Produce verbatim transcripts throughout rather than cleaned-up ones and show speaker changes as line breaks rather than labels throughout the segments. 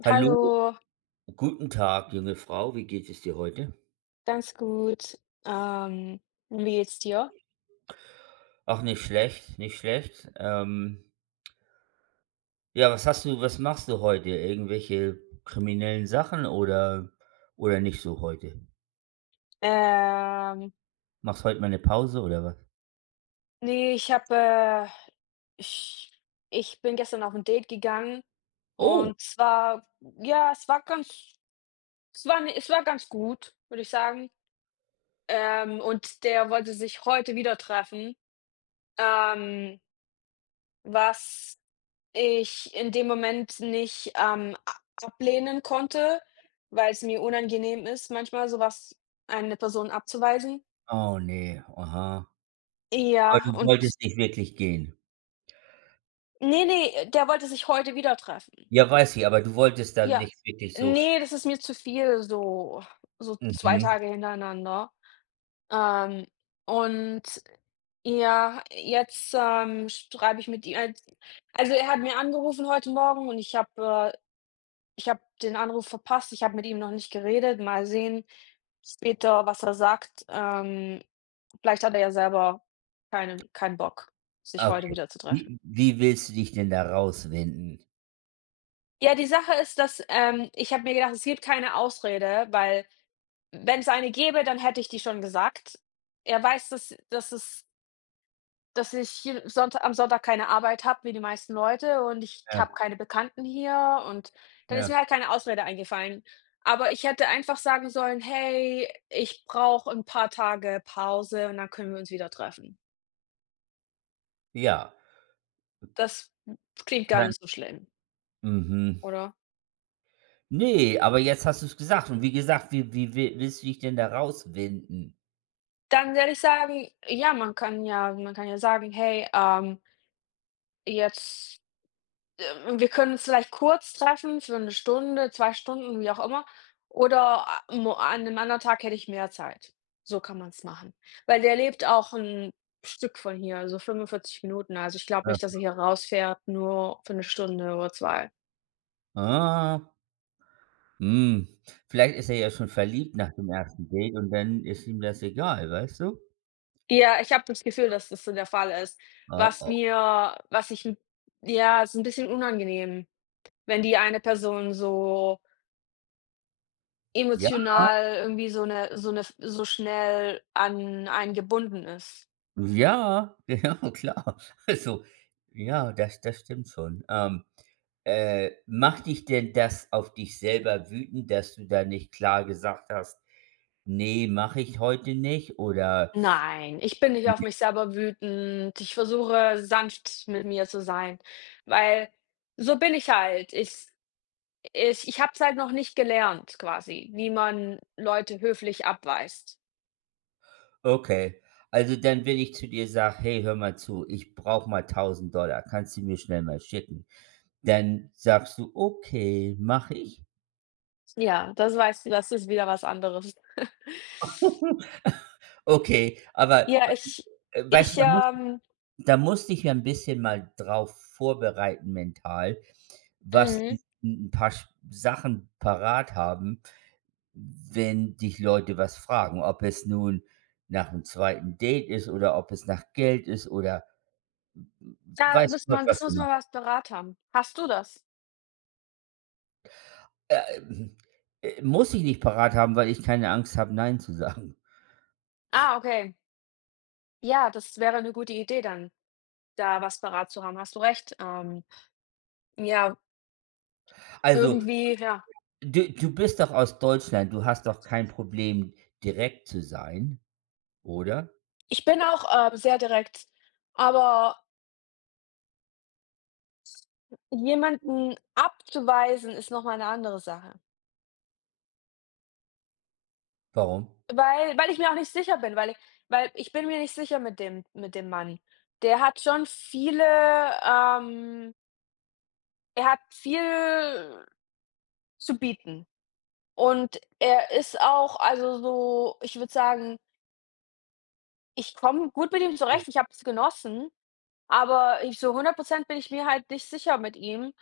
Hallo,
Hallo,
guten Tag, junge Frau. Wie geht es dir heute?
ganz gut. Ähm, Wie geht's dir?
Auch nicht schlecht, nicht schlecht. Ähm, ja, was hast du, was machst du heute? Irgendwelche kriminellen Sachen oder, oder nicht so heute?
Ähm,
Machst heute mal eine Pause oder was?
ne, ich habe äh, ich ich bin gestern auf ein Date gegangen,
Oh,
und zwar ja, es war ganz es war ne, es war ganz gut, würde ich sagen. Ähm, und der wollte sich heute wieder treffen, ähm, was ich in dem Moment nicht, ähm, a ablehnen konnte, weil es mir unangenehm ist, manchmal sowas eine Person abzuweisen.
oh nee, aha. Aber
Ja,
du
und
wolltest nicht wirklich gehen.
nee, nee, der wollte sich heute wieder treffen.
Ja, weiß ich, aber du wolltest da
Ja.
nicht wirklich so.
Ne, das ist mir zu viel, so so zwei
Mhm,
Tage hintereinander. Ähm, und ja, jetzt, ähm, schreibe ich mit ihm als also, er hat mir angerufen heute Morgen, und ich habe äh, ich habe den Anruf verpasst. Ich habe mit ihm noch nicht geredet. Mal sehen später, was er sagt. Ähm, vielleicht hat er ja selber keinen keinen Bock, sich heute
okay.
wieder zu treffen.
Wie, wie willst du dich denn da rauswinden?
Ja, die Sache ist, dass, ähm ich habe mir gedacht, es gibt keine Ausrede, weil wenn es eine gäbe, dann hätte ich die schon gesagt. Er weiß, dass dass es dass ich hier Sonntag am Sonntag keine Arbeit habe wie die meisten Leute und ich
Ja,
habe keine Bekannten hier, und dann ist
ja,
mir halt keine Ausrede eingefallen. Aber ich hätte einfach sagen sollen: „Hey, ich brauche ein paar Tage Pause und dann können wir uns wieder treffen.“
ja.
Das klingt gar
Kann,
nicht so schlimm,
mhm.
oder?
Nee, aber jetzt hast du es gesagt und wie gesagt, wie wie wi willst du dich denn da rauswinden?
Dann werde ich sagen, ja, man kann ja man kann ja sagen: „Hey, ähm.“ Jetzt, ähm wir können uns vielleicht kurz treffen für eine Stunde, zwei Stunden, wie auch immer. Oder a mo an 'nem anderen Tag hätte ich mehr Zeit. So kann man's machen. Weil der lebt auch ein Stück von hier, so fünfundvierzig Minuten. Also, ich glaube
Äh,
nicht, dass er hier rausfährt, nur für eine Stunde oder zwei.
ah, hm, Vielleicht ist er ja schon verliebt nach dem ersten Date und dann ist ihm das egal, weißt du?
Ja, ich habe das Gefühl, dass das so der Fall ist.
Ah,
Was
oh,
mir was ich 'n Ja, ist ein bisschen unangenehm, wenn die eine Person so
ja,
emotional irgendwie so eine so eine so schnell an einen gebunden ist.
ja, genau, klar. Also, ja, das das stimmt schon. Ähm, äh, macht dich denn das auf dich selber wütend, dass du da nicht klar gesagt hast: „Ne, mache ich heute nicht“ oder
Nein, ich bin nicht auf mich selber wütend. Ich versuche, sanft mit mir zu sein, weil so bin ich halt. Ich ich ich habe es halt noch nicht gelernt quasi, wie man Leute höflich abweist.
okay. Also, dann, wenn ich zu dir sage: „Hey, hör mal zu, ich brauche mal tausend Dollar, kannst du mir schnell mal schicken?“ Dann sagst du: „Okay, mache ich.“
Ja, das weißt du, das ist wieder was anderes.
Okay, aber
Ja, ich
äh, weißt
ich,
du, da musst
ähm
da musst dich ja 'n bisschen mal drauf vorbereiten mental, was du
mhm,
'n paar sch Sachen parat haben, wenn dich Leute was fragen, ob es nun nach einem zweiten Date ist oder ob es nach Geld ist oder w
da
weiß
muss
Gott
man, das
was.
muss man was, Berater haben. Hast du das?
Äh, ähm, äh, Muss ich nicht parat haben, weil ich keine Angst habe, nein zu sagen.
Ah, okay. Ja, das wäre eine gute Idee dann. Da was parat zu haben, hast du recht. Ähm, ja,
Also,
irgendwie, ja.
du du bist doch aus Deutschland, du hast doch kein Problem, direkt zu sein, oder?
Ich bin auch, äh, sehr direkt, aber jemanden abzuweisen ist noch mal 'ne andere Sache,
Warum?
weil weil ich mir auch nicht sicher bin, weil i weil ich bin mir nicht sicher mit dem mit dem Mann. Der hat schon viele, ähm er hat viel zu bieten, und er ist auch, also so, ich würde sagen, ich komme gut mit ihm zurecht. Ich habe es genossen. Aber ich so hundert Prozent bin ich mir halt nicht sicher mit ihm,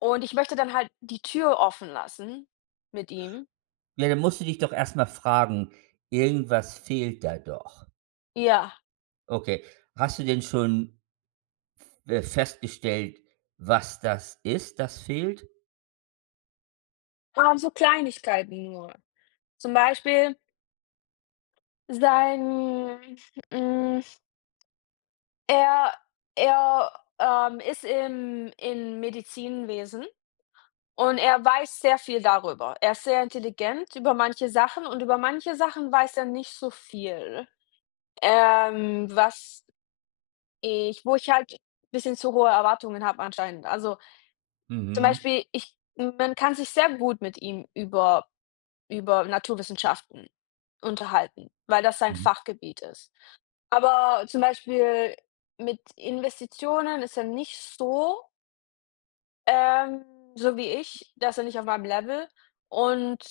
und ich möchte dann halt die Tür offen lassen mit ihm.
Ja, dann musst du dich doch erst mal fragen, irgendwas fehlt da doch.
Ja,
Okay. Hast du denn schon, äh, festgestellt, was das ist, das fehlt?
aber so Kleinigkeiten nur. Zum Beispiel sein hm, er er, ähm, ist im im Medizinwesen und er weiß sehr viel darüber. Er ist sehr intelligent über manche Sachen, und über manche Sachen weiß er nicht so viel, ähm, was ich wo ich halt ein bisschen zu hohe Erwartungen habe anscheinend. Also, zum
Mhm,
Beispiel, ich man kann sich sehr gut mit ihm über über Naturwissenschaften unterhalten, weil das sein
mhm.
Fachgebiet ist. Aber zum Beispiel mit Investitionen ist er nicht so, ähm, so wie ich, da ist er nicht auf meinem Level. Und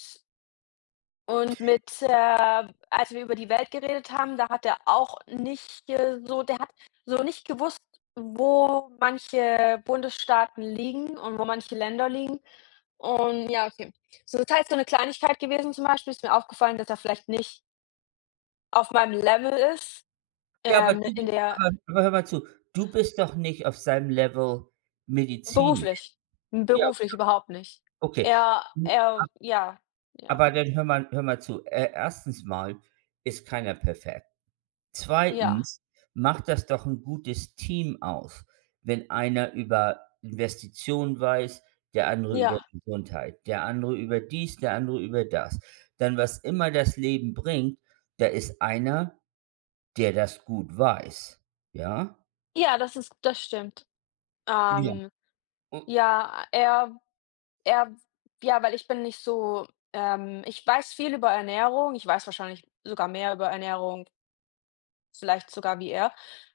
und mit, äh als wir über die Welt geredet haben, da hat er auch nicht, äh, so der hat so nicht gewusst, wo manche Bundesstaaten liegen und wo manche Länder liegen. Und ja, okay. So, das heißt, so 'ne Kleinigkeit gewesen zum Beispiel ist mir aufgefallen, dass er vielleicht nicht auf meinem Level ist,
Ja, aber
ähm,
du bi
in der
aber aber hör mal zu, du bist doch nicht auf seinem Level medizinisch.
beruflich.
Ja,
Beruflich überhaupt nicht.
okay.
Er er ja, ja,
Aber dann hör mal hör mal zu. Äh, erstens mal ist keiner perfekt.
ja,
Zweitens macht das doch ein gutes Team aus, wenn einer über Investitionen weiß, der andere über
ja.
Gesundheit, der andere über dies, der andere über das. Dann was immer das Leben bringt, da ist einer, der das gut weiß, ja?
Ja, das ist, das stimmt.
Ja.
Ähm,
U
ja, er er ja, weil ich bin nicht so, ähm, ich weiß viel über Ernährung. Ich weiß wahrscheinlich sogar mehr über Ernährung, vielleicht sogar wie er,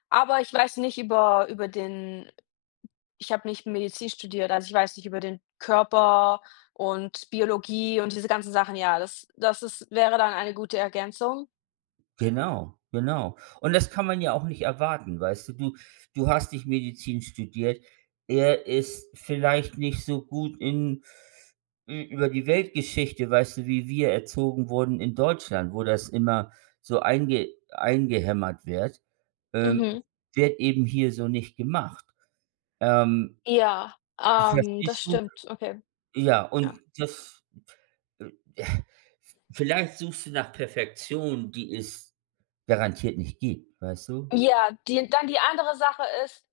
aber ich weiß nicht über über den ich habe nicht Medizin studiert, also ich weiß nicht über den Körper und Biologie und diese ganzen Sachen. Ja, das das ist wäre dann eine gute Ergänzung.
Genau, genau. Und das kann man ja auch nicht erwarten, weißt du? Du du hast nicht Medizin studiert. Er ist vielleicht nicht so gut in ü über die Weltgeschichte, weißt du, wie wir erzogen wurden in Deutschland, wo das immer so einge eingehämmert wird. Ähm,
Mhm.
Wird eben hier so nicht gemacht. Ähm,
Ja, ähm,
Verstehst
das
du?
stimmt. Okay,
Ja,
ja.
und das, äh, vielleicht suchst du nach Perfektion, die es garantiert nicht gibt, weißt du?
Ja, die dann die andere Sache ist,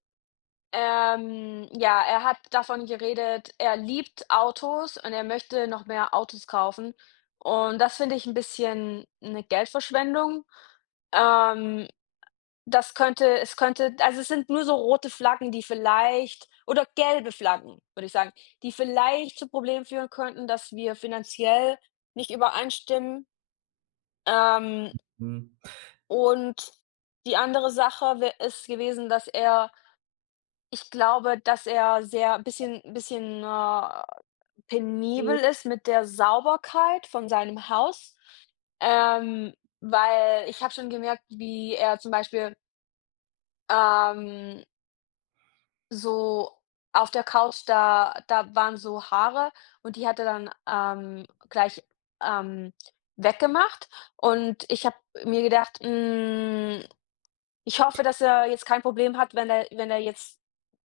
ähm, ja, er hat davon geredet, er liebt Autos und er möchte noch mehr Autos kaufen. Und das finde ich ein bisschen eine Geldverschwendung. Ähm Das könnte Es könnte, also, es sind nur so rote Flaggen, die vielleicht, oder gelbe Flaggen, würde ich sagen, die vielleicht zu Problemen führen könnten, dass wir finanziell nicht übereinstimmen. Ähm,
Mhm.
und die andere Sache wä ist gewesen, dass er, ich glaube, dass er sehr bisschen bisschen, äh, penibel ist mit der Sauberkeit von seinem Haus, ähm, weil ich habe schon gemerkt, wie er zum Beispiel, ähm So auf der Couch, da da waren so Haare und die hat er dann, ähm, gleich, ähm, weggemacht, und ich habe mir gedacht: „Hm, ich hoffe, dass er jetzt kein Problem hat, wenn er wenn er jetzt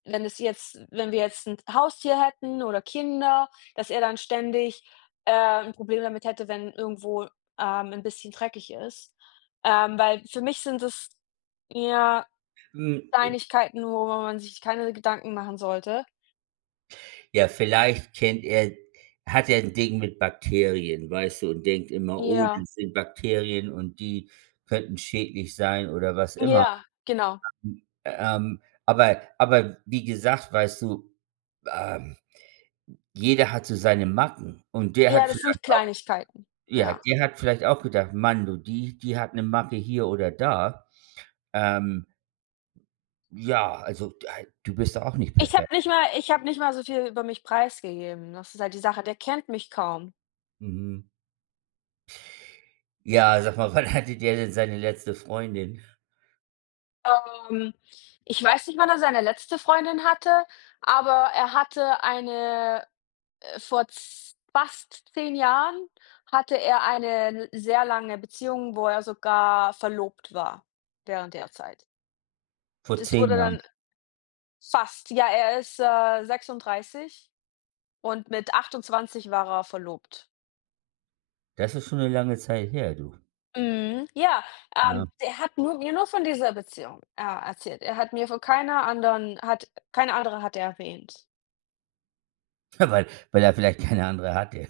wenn es jetzt wenn wir jetzt ein Haustier hätten oder Kinder, dass er dann ständig, äh, 'n Problem damit hätte, wenn irgendwo, ähm, 'n bisschen dreckig ist.“ Ähm, weil für mich sind es, ja,
Hm, äh,
Kleinigkeiten, worüber man sich keine Gedanken machen sollte.
ja, vielleicht kennt er hat er ein Ding mit Bakterien, weißt du, und denkt immer: „Oh,
Ja,
das sind Bakterien und die könnten schädlich sein“ oder was immer.
ja, genau.
Hm, ähm, aber aber wie gesagt, weißt du, ähm, jeder hat so seine Macken und der hat
Ja, das
vielleicht
sind
auch
Kleinigkeiten,
ja,
ja.
der hat vielleicht auch gedacht: „Mann, du, die die hat eine Macke hier oder da.“ Ähm, ja, also, äh, du bist doch auch nicht
Ich habe
perfekt.
nicht mal ich habe nicht mal so viel über mich preisgegeben. Das ist halt die Sache, der kennt mich kaum.
Mhm. Ja, sag mal, wann hatte der denn seine letzte Freundin?
Ähm, ich weiß nicht, wann er seine letzte Freundin hatte, aber er hatte eine, äh, vor z fast zehn Jahren hatte er eine l sehr lange Beziehung, wo er sogar verlobt war während der Zeit.
Vor
Das
zehn
wurde
Jahren.
dann fast, ja, er ist, äh, sechsunddreißig, und mit achtundzwanzig war er verlobt.
Das ist schon eine lange Zeit her, du,
Mhm, ja,
ne?
ähm, der hat nur mir nur von dieser Beziehung, äh, erzählt. Er hat mir von keiner anderen, hat keine andere hat er erwähnt.
Ja, weil weil er vielleicht keine andere hatte.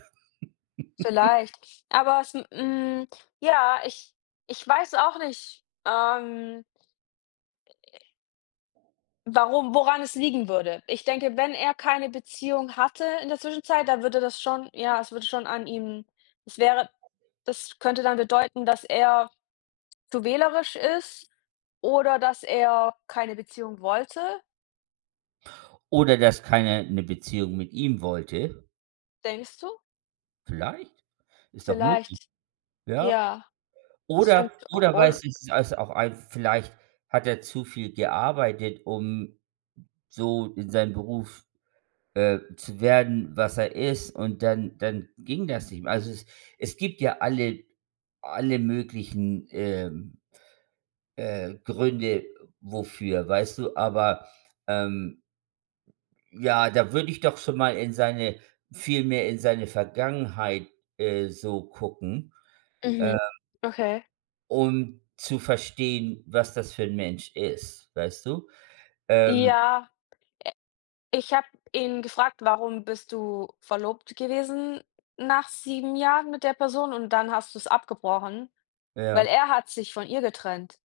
Vielleicht, aber es hm, ja, ich ich weiß auch nicht, ähm, warum woran es liegen würde. Ich denke, wenn er keine Beziehung hatte in der Zwischenzeit, dann würde das schon, ja, es würde schon an ihm, es wäre das könnte dann bedeuten, dass er zu wählerisch ist oder dass er keine Beziehung wollte,
Oder dass keiner eine Beziehung mit ihm wollte.
denkst du?
Vielleicht, ist doch möglich,
Vielleicht,
ja?
ja,
Oder
stimmt.
oder
Und
weißt du, es auch ein vielleicht hat er zu viel gearbeitet, um so in seinem Beruf, äh, zu werden, was er ist und dann dann ging das nicht mehr. Also, es es gibt ja alle alle möglichen, ähm Äh, Gründe wofür, weißt du? Aber, ähm, ja, da würde ich doch schon mal in seine viel mehr in seine Vergangenheit, äh, so gucken, äh,
mhm, okay.
um zu verstehen, was das für ein Mensch ist, weißt du? Ähm,
Ja, ich habe ihn gefragt: „Warum bist du verlobt gewesen nach sieben Jahren mit der Person und dann hast du es abgebrochen?“ Weil
ja,
er hat sich von ihr getrennt.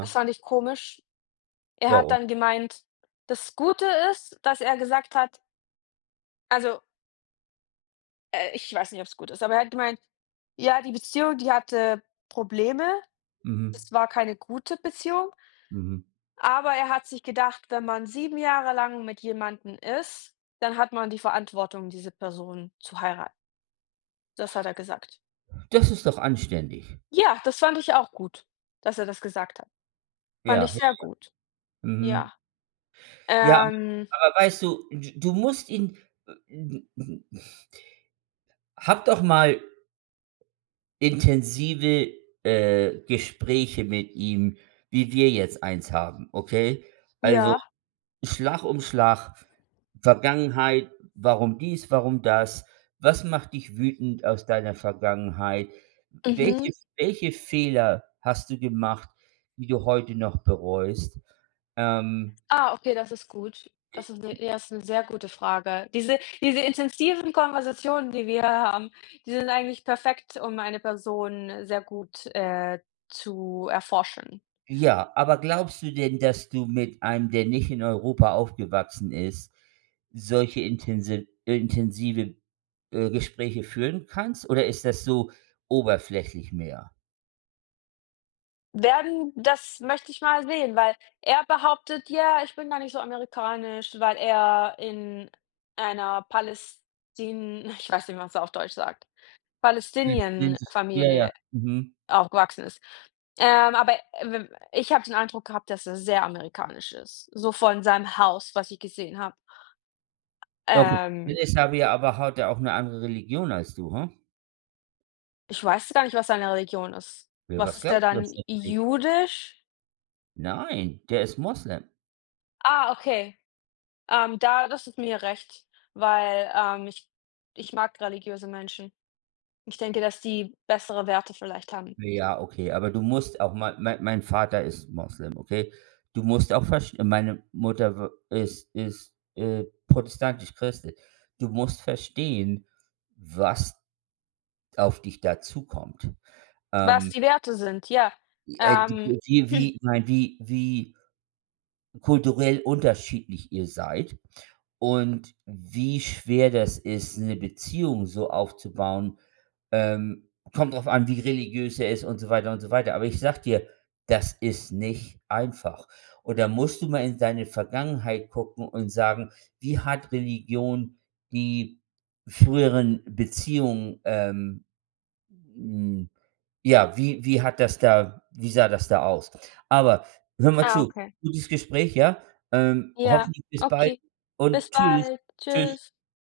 Das fand ich komisch. Er hat
Warum?
dann gemeint, das Gute ist, dass er gesagt hat, also, äh, ich weiß nicht, ob es gut ist, aber er hat gemeint: „Ja, die Beziehung, die hatte Probleme.
Mhm,
Es war keine gute Beziehung.“
mhm.
Aber er hat sich gedacht, wenn man sieben Jahre lang mit jemandem ist, dann hat man die Verantwortung, diese Person zu heiraten. Das hat er gesagt.
Das ist doch anständig.
Ja, das fand ich auch gut, dass er das gesagt hat. Fand
Ja,
ich sehr
ja,
gut.
mhm.
Ja.
Ja,
Ähm,
aber weißt du, d du musst ihn hab doch mal intensive, äh, Gespräche mit ihm, wie wir jetzt eins haben, okay? Also,
ja.
Schlag um Schlag, Vergangenheit, warum dies, warum das? Was macht dich wütend aus deiner Vergangenheit?
Mhm.
Welche welche Fehler hast du gemacht, die du heute noch bereust? Ähm
Ah, okay, das ist gut. Das ist 'ne ja, ist 'ne sehr gute Frage. Diese diese intensiven Konversationen, die wir haben, die sind eigentlich perfekt, um eine Person sehr gut, äh, zu erforschen.
Ja, aber glaubst du denn, dass du mit einem, der nicht in Europa aufgewachsen ist, solche intensiv intensive, äh, Gespräche führen kannst oder ist das so oberflächlich mehr?
Werden das möchte ich mal sehen, weil er behauptet ja, ich bin gar nicht so amerikanisch, weil er in einer Palästin ich weiß nicht, wie man's auf Deutsch sagt,
Ich bin sich- Ja, ja.
Palästinien-Familie
Mhm.
aufgewachsen ist. Ähm, aber äh, w ich habe den Eindruck gehabt, dass er sehr amerikanisch ist, so von seinem Haus, was ich gesehen habe.
Okay. Dann
Ähm,
ist aber ja aber hat er auch eine andere Religion als du, hm?
ich weiß gar nicht, was seine Religion ist.
Ja,
Was
was
ist der
glaubst du, was
dann?
für 'ne Religion?
Jüdisch?
Nein, der ist Moslem.
Ah, okay. Ähm, da, das ist mir recht, weil, ähm, ich ich mag religiöse Menschen. Ich denke, dass die bessere Werte vielleicht haben.
Ja, okay, aber du musst auch mal mein mein Vater ist Moslem, okay? Du musst auch verstehen. Meine Mutter w ist ist, äh, protestantisch-christlich. Du musst verstehen, was auf dich dazukommt.
Was
Ähm,
die Werte sind, ja.
äh, die
Ähm,
wie wie Nein, wie wie kulturell unterschiedlich ihr seid und wie schwer das ist, eine Beziehung so aufzubauen. Ähm, Kommt drauf an, wie religiös er ist und so weiter und so weiter. Aber ich sag dir, das ist nicht einfach. Und da musst du mal in deine Vergangenheit gucken und sagen: „Wie hat Religion die früheren Beziehungen, ähm, hm, ja, wie wie hat das da wie sah das da aus? Aber hör mal
Ah,
zu,
okay.
gutes Gespräch, ja? Ähm,
Ja,
hoffentlich bis bald
okay.
und
Bis
tschüss.
bald.
Tschüss.
Tschüss.